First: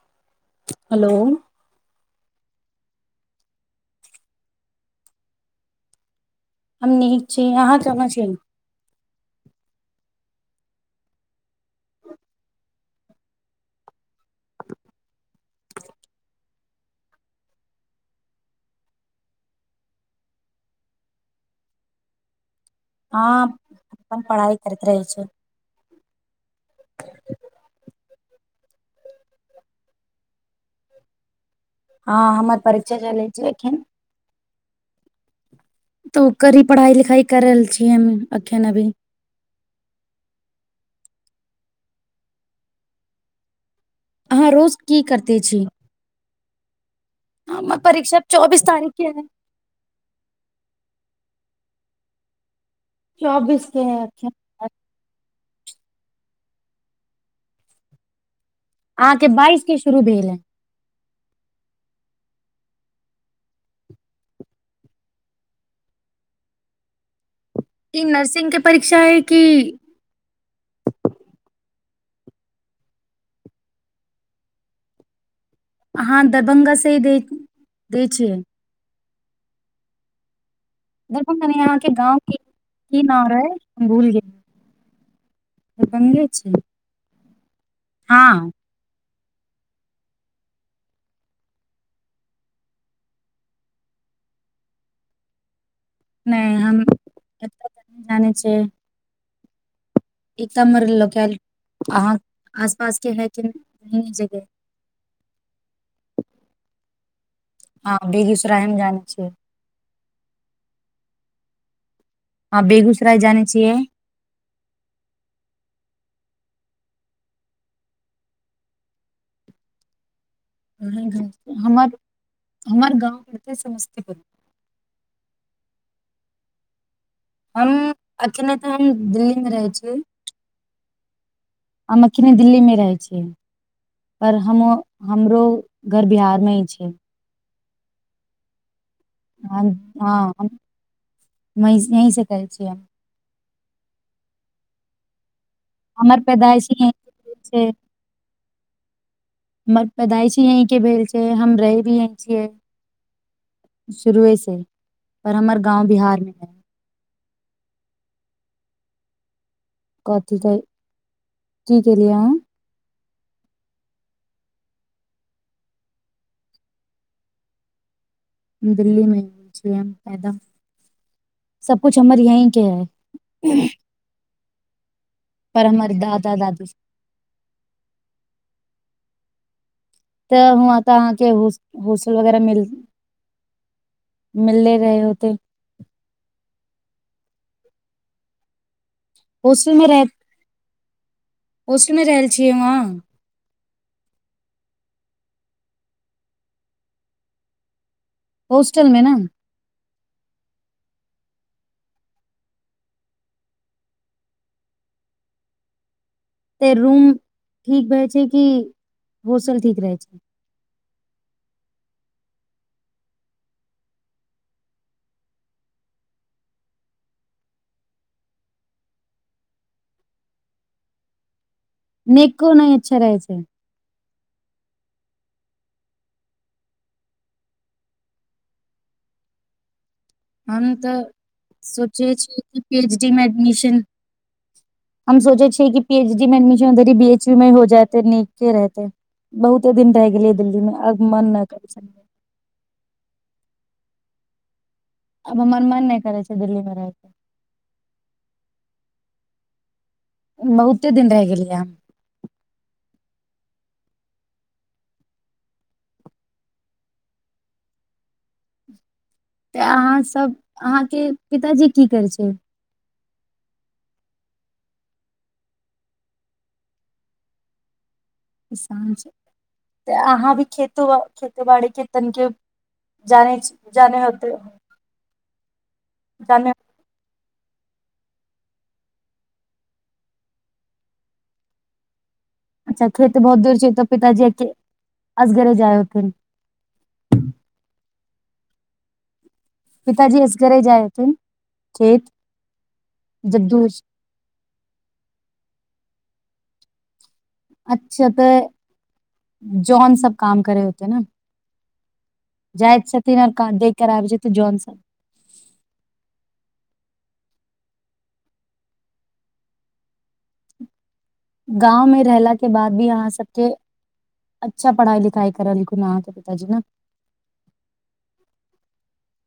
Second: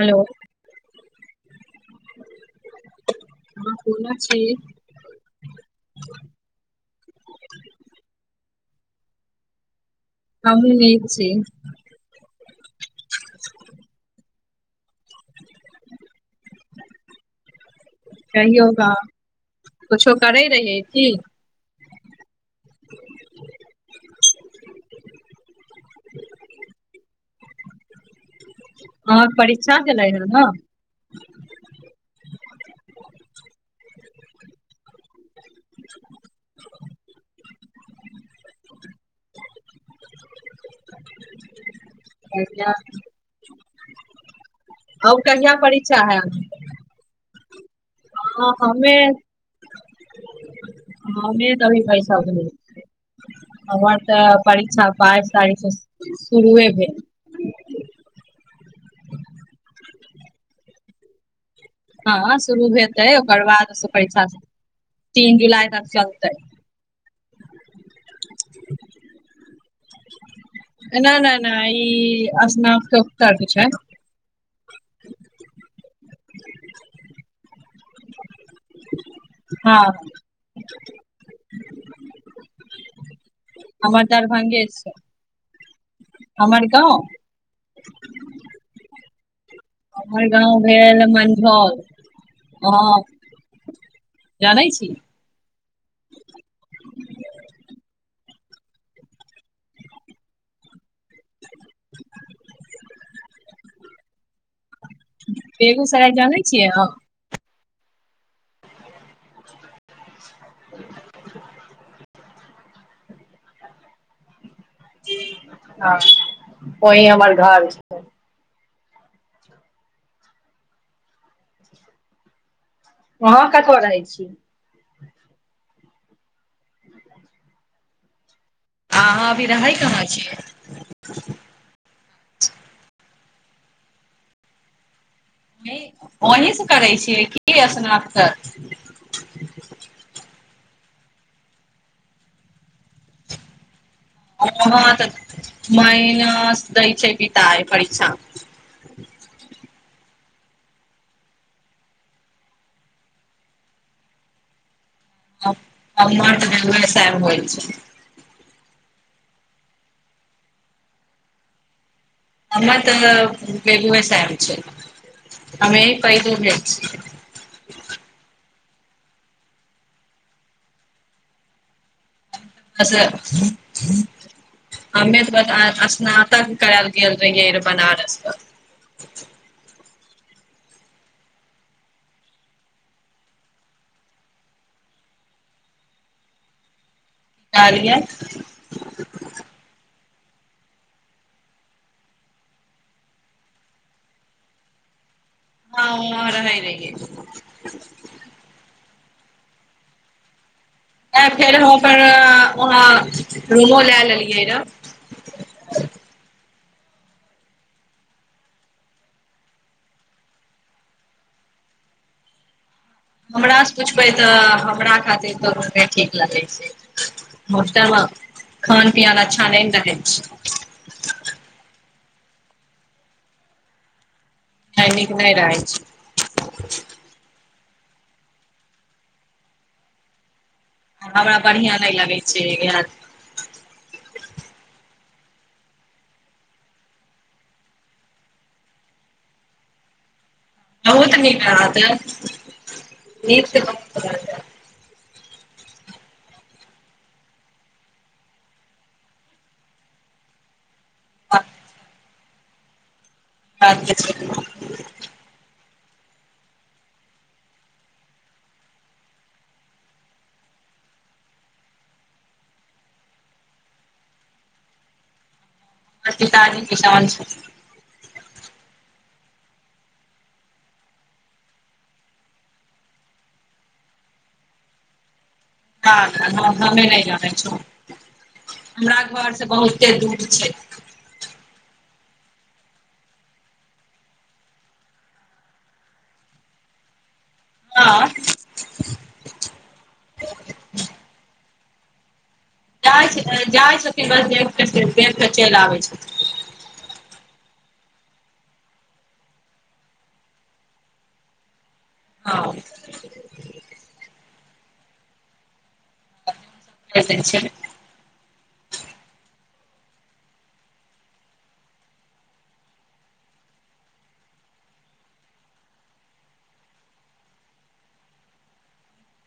Hello hello हाँ बोलै छी हम नीक छी अहाँ केहन छी हम भी नीक छी कहियौगा कुछो करै रहै की हाँ अपन पढ़ाइ करैत रहै छै अ परीक्षा भेलै हन न हँ हमर परीक्षा चलै छै एखिन तऽ ओकरी पढ़ाइ लिखाई कर रहल छियै हम अखन अभी [unintelligible] अहाँ रोज की आओर करते कहिया छी परीक्षा हेतै हमर परीक्षा चौबीस तारीखके हइ तभी पैसा भेलै के है हमर अखन तऽ परीक्षा बाइस तारीख स शुरुए भेल अहाँके बाइस के शुरू भेल या हँ शुरू हेतै ओकर बाद परीक्षा तीन जुलाई तक चलतै ई नर्सिंग के परीक्षा हइ की न-न-ना ई स्नाकोत्तर के छै अहाँ दरभंगा स ही दै -दैय छियै हाँ दरभंगामे अहाँके गाँवके के की नाम रहैय हमर दरभंगे छै दरभंगे छी हमर गाँव हाँ हमर गाँव भेल मनझौल अहाँ जानै छी नहि हम जानै छै ई त हमर लोकल अहाँ आस पास के है की नै जेबे। [unintelligible] बेगूसराय जानै छियै अहाँ। हँ हम बेगूसराय हम जानै छी। हाँ बेगूसराय जानै छियै हाँ ओहि हमर घर छै हूँ हमर हमर गाँव अहाँ परतेै कतऽ रहै समस्तीपुर। छी हम। अखिने तऽ हम अहाँ दिल्ली अभी मे रहै छी कहाँ छियै हम अखने दिल्ली मे रहै छी। पर हम। हमरो घर बिहारमे ही छै। क असना्त। ह यी से कहै छियै। ओ ह त। हमर मइनस पैदाइश ही दै यहीं के छै भेल बीतय परीक्षा म। हमर पैदाइ यहीं से भेल छै हम रहे भी यहीं छियै शुरुए से। पर अर हमर गाँव बिहार मे तऽ है दर सब होइ छै। कथी कहइ की केलिय अहाँ। हमर तऽ भेगू बेैसब छै अमे पैदू भे। दिल्ली मे छ पैदा सबकुछु हमर। यही के बस है। हमें पर त हमर दादा दादी स्नातककरैले गेल रहिये बनारस स। तऽ वहाँ तऽ अहाँके हो होस्टल वगैरह मिल मिलले रहे होते। की कहलिये। होटलमे रह होस्टलमे रहल छियै वहाँ। हा वांहा रहई रहिये। होस्टल में न। आ फेर हम अपन वहाँ रूमो लए लेलियै र। तऽ रूम ठीक रहै छै कि होस्टल ठीक रहै छै। हमरासँ पुछबै तऽ हमरा खातिर तऽ रूम नहि ठीक लगै छै होस्टलमे खान पन अच्छा नहि ने रहै छै। नेक को नहिं अच्छा रहै छै। नई निक नई रहई छै। हम तऽ हमरा बढ़िआँ नहि सोचै लगै छियै छै कि इएह पीएच डी मे एडमिशन। हम सोचे छियै कि पी एचडी में एडमिशन बी एच वी में हो जाते नीके रहते बहुते दिन रहहि गेले। न तनीराद न क। [unintelligible] आब हमर मन नहि करै छै दिल्लीमे रहैके। बहुत। एते दिन रहि गेलियै हन [unintelligible] तऽ अहाँसभ अहाँके पिताजी की करै छै हमर पिताजी किसान छथीन। किसान छै तऽ अहाँ भी खेती बाड़ीके तनिके जानै जाने होवे। ह म ल [inaudible] हमरा घरसँ बहुते दूर छै अच्छा खेत बहुत दूर छै तऽ पिताजी अके-असगरे जाए होथिन हाँ पिताजी असगरे जाइहोथिन खेत जाइ छै जब दूर जाइ छथिन बस देख के देख के चलि आबै छथिन [unintelligible] अच्छा तऽ जॉन सब काम करे होतै न हँ जाइत छथिन आर काम कराबै छथि जॉन स [unintelligible] गाँवमे रहला के बाद भी अहाँ सबके अच्छा पढ़ाइ लिखाई करलखुन अहाँके पिताजी न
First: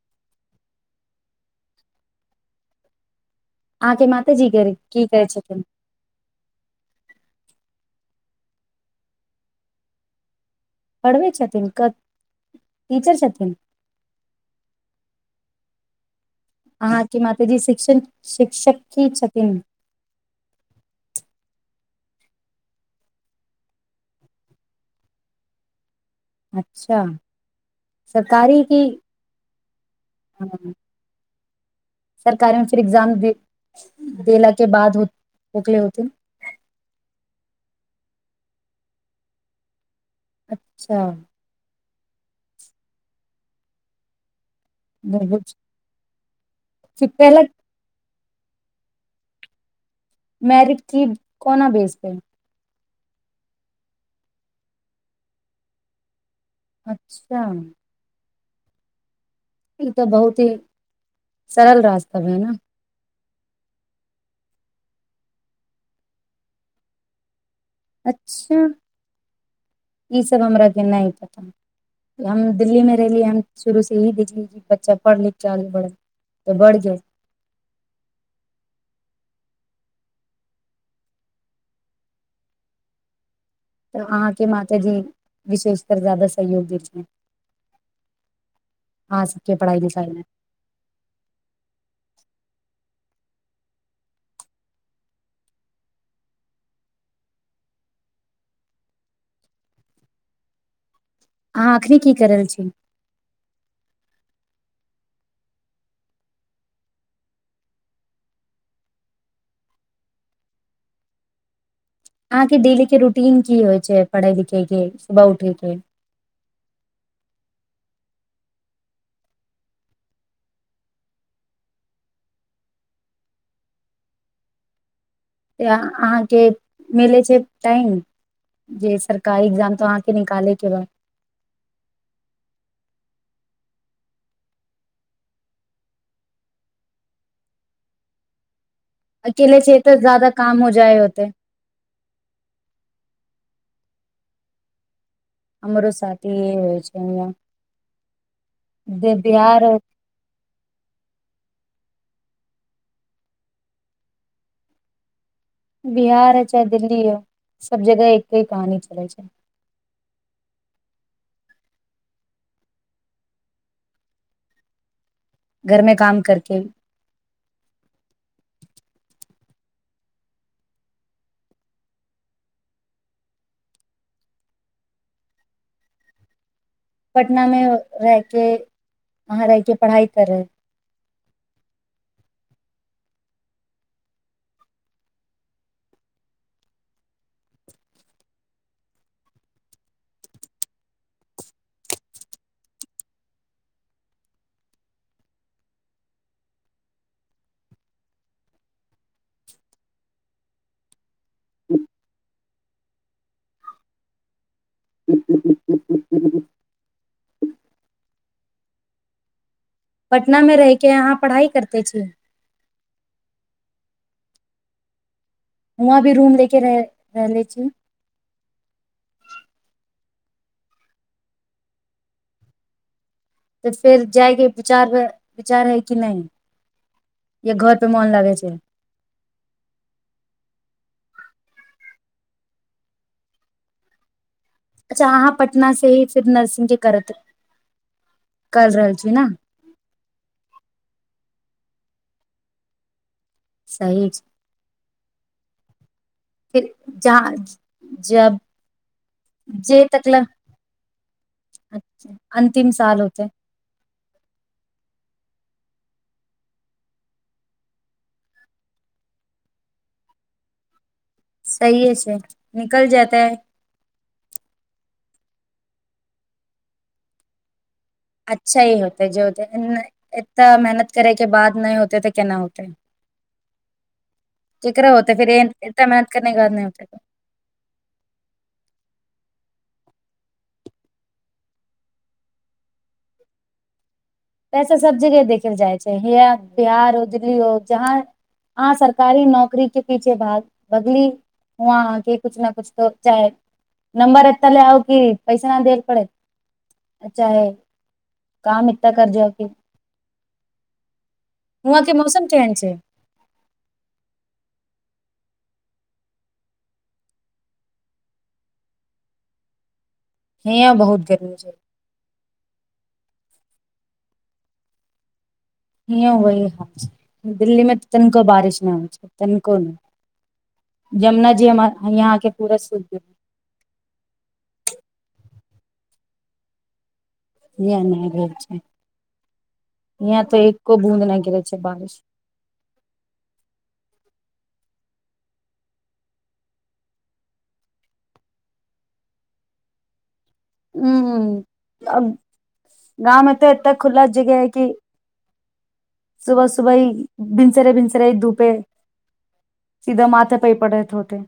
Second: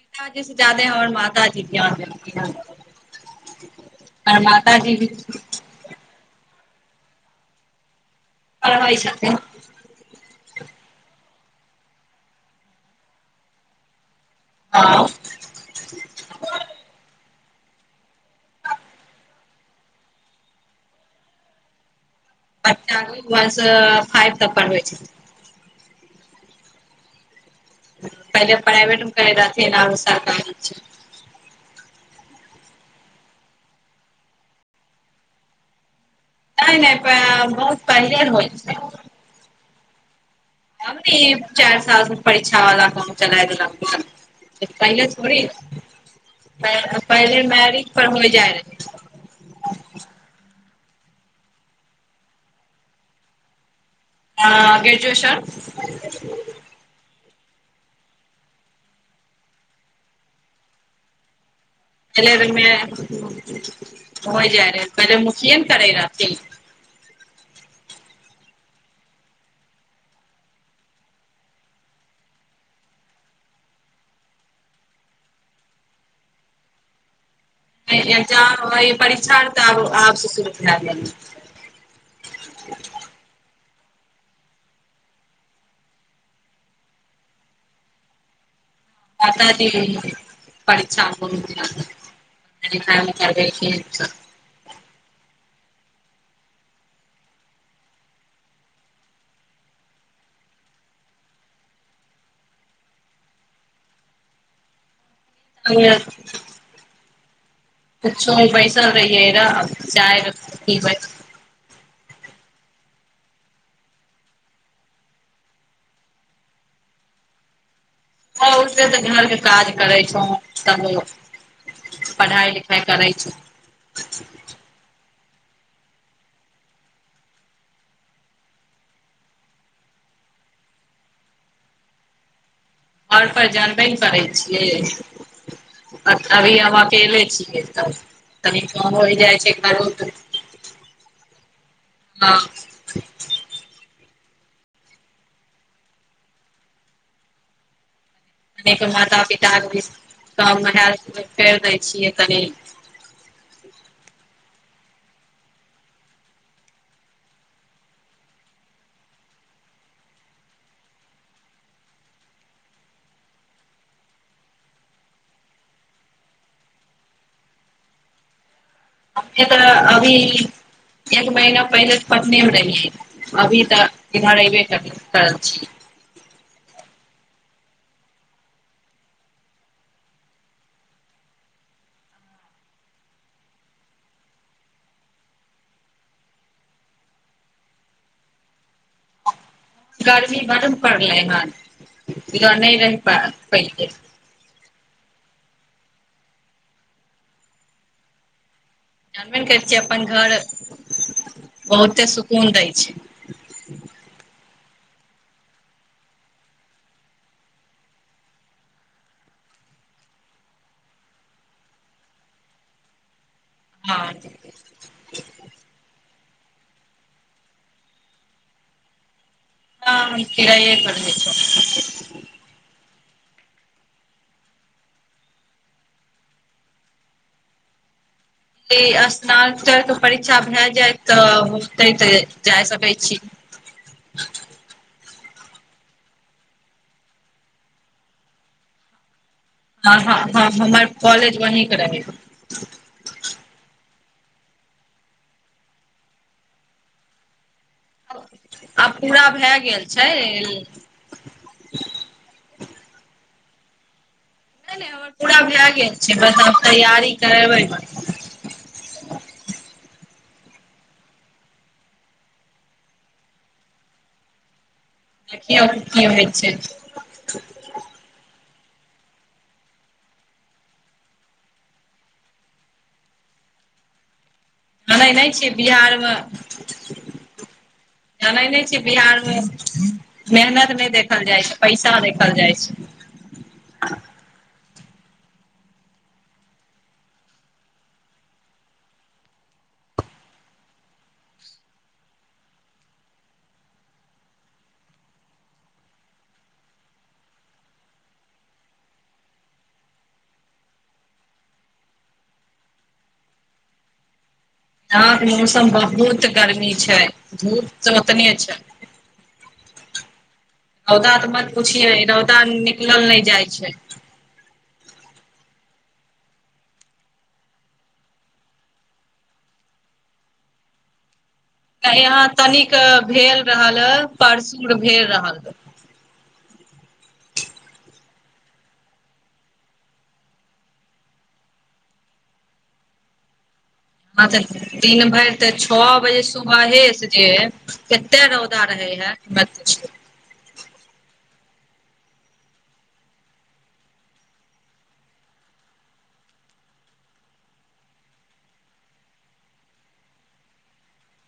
पिताजी से ज्यादे हमर मातजी ध्यान देलखिन हन अहाँ के माते हमर जी कर माताजी की भी रहै छथिन पढ़बै छथिन टीचर छथिन हाँ अहाँके माताजी शिक्ष-शिक्षक ही छथिन अचछा व फाइव तक पढ़बै छथिन अच्छा पहिले सरकारी की प्राइवेटमे करै रहथिन आ सरकारी छै सरकार मे फिर एग्जाम दे--देला के बाद होखले होथिन नहि नहि प- बहुत पहिले होइ अच्छा छै [unintelligible] परछा वला ग चला द पहिले थोड़ी बहुत फिर पहिले पहला मैरिज पर होइ [unintelligible] मैरिट की कोना बेसपे आ-ग्रजुएशन अच्छा ई तऽ बहुत ही सरल रास्ता भेलै न होय जाइ रहलै पहिले मुखियये न करै रहथिन अच्छा ईसभ हमराके नहि पता हम दिल्लीमे रहलियै हम शुरूसँ इही देखलियै कि बच्चा पढ़ लिखके आगे बढ़ै तऽ बढ़ जजो पहिले एक्जाम होइ परीक्षा आर तऽ आब से शुरू भ गेल तऽ अहाँके माताजी विशेषकर ज्यादा सहयोग दै छथिन माता जी परीक्षा [unintelligible] लिखा लिखा देलखिन अहाँ एखनी की कर रहल छी कुछोमे बैसल रहियै र-चाय पीबैत अहाँके डेली के रूटीन की होइ छै पढ़य लिखैके सुबह उठेय के त उे तऽ घरके काज करै छौ तब पढ़ाइ लिखाइ करै छौ तऽ अहाँके मिलै छै टाइम जे सरकारी एग्जाम तऽ अहाँके निकालयके र - आओर पर जानबे न करै छियै अभी हम अकेले छियै तब तनी काम होइ जाइ अकेले छै घरो तऽ ज़्यदा काम हो जाए होते हाँ हमरो साथी ए होइ छै न अपनेके मात पिता भी काम हाथ फेर दै छिय तनी बिहार ह चाहे दिल्ली ह सभ जगह एके कहानी चलै छै घरमे काम करके ने तऽ अभी एक महीना पहिले तऽ पटने मे रहियै अभी तऽ इधर अबे कर करल छियै पटनामे रहिके वहाँ रहिके पढ़ाइ करै गर्मी बड्ड पड़ल हन ईहो नहि रहि पा-पेलकै जानबे ने करै छियै अपन घर बहुते सुकून दैय छै पटनामे रहिके अहाँ पढ़ाइ करते छी हाँ उहाँ भी रूम ले के रह- रहले छी हाँ हम किराइए पर रहै छी तऽ फेर जायके विचार विचार हइ कि नहि या घर पे मोन लागै छै जे स्नात्तक के परीक्षा भए जाइ तऽ होतै तऽ जा सकै छी अच्छा अहाँ पटना से ही सिर्फ नर्सिंग के करत कर रहल छी न हाँ हँ हँ हमर कॉलेज वहीं पर रहै सही छै फिर जांझ आब पूरा भए गेल छै तकल तीन साल होतै नहि नहि हमर पूरा भए गेल छै बस आब तैयारी करबै बस सहिए छै निकल जेतै देखियौ की होइ छै अच्छा ही होतै जे होतै इतना मेहनत करैके बाद नहि होतै तऽ केना होतै जानै नहि छियै बिहारमे नहि होते जानै नहि छियै बिहारमे मेहनत नहि देखल जाइ छै पैसा देखल जाइ छै पैसा सब जगह देखल जाइ छै या बिहार हो दिल्ली हो जहाँ अहाँ सरकारी नौकरी के पीछे भाग भगली वहां अहाँके कुछ ने कुछ तो चाहे नम्बर एते लाउ की पैसा ना दे पड़ै चाहे काम तकर जॉब भी वहाँ के मौसम केहन छै यहाँ के मौसम बहुत गर्मी छै धूप तऽ उतने छै हियां बहुत रौदा गर्मी मत छै पूछियै रौदा निं- नीकलल नहि जाइ छै हिंयों उहि हाल छै दिल्ली मे तऽ तनिको बारिश नहि होइ छै तनिको नहि जमुना जी हमर यहाँ के पूरा तनिक सूख गेल भेल रहल परसुर भेल रहल। य नहि घ छै अाँ त एको बूद नहि घिर छै बारिश। हँ त दिन भरि त छओ बजे सुबहेसँ जे कतेक रौदा रहै हए नई पुचू। हूँ अब गाँवमे तऽ एतेक खुला जगह है कि सुबह सुबह ही भिनसरे भिनसरे ही धूपे सीधा माथे पर पड़यै होतै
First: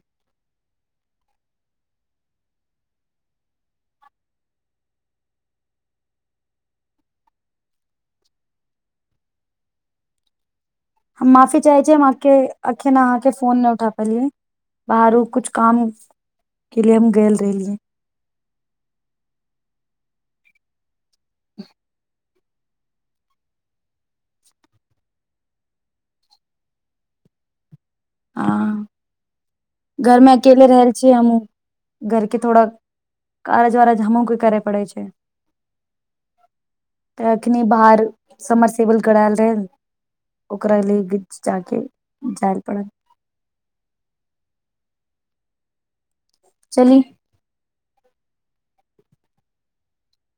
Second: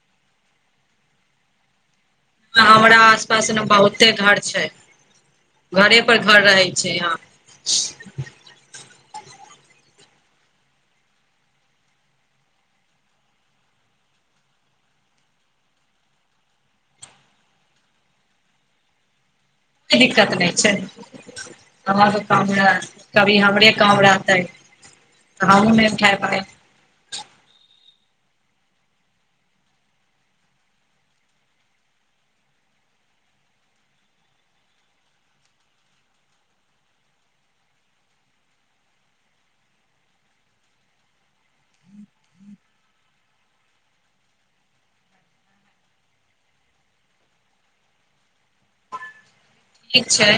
हमरा आस पास न बहुते घर छै घरे पर घर रहै छै यहाँ हम माफी चाहे छी हम आके अखन अहाँके फोन नहि उठा पलियै बाहरो कुछ काम के लिए हम गेल रहलियए। कोनो दिक्कत नहि छै। आ काम रहे कभी हमरे काम रहतै तऽ हमूँ नहि उठाय पायब हँ घरमे अकेले रहल छियै हमूँ घरके थोड़ा काज वाज हमरो के करे पड़ै छै तऽ अखनी बाहर समर सेबल करायल रहीए न ओकरा लि जााक जाय पड़ल। चली ठीक छै।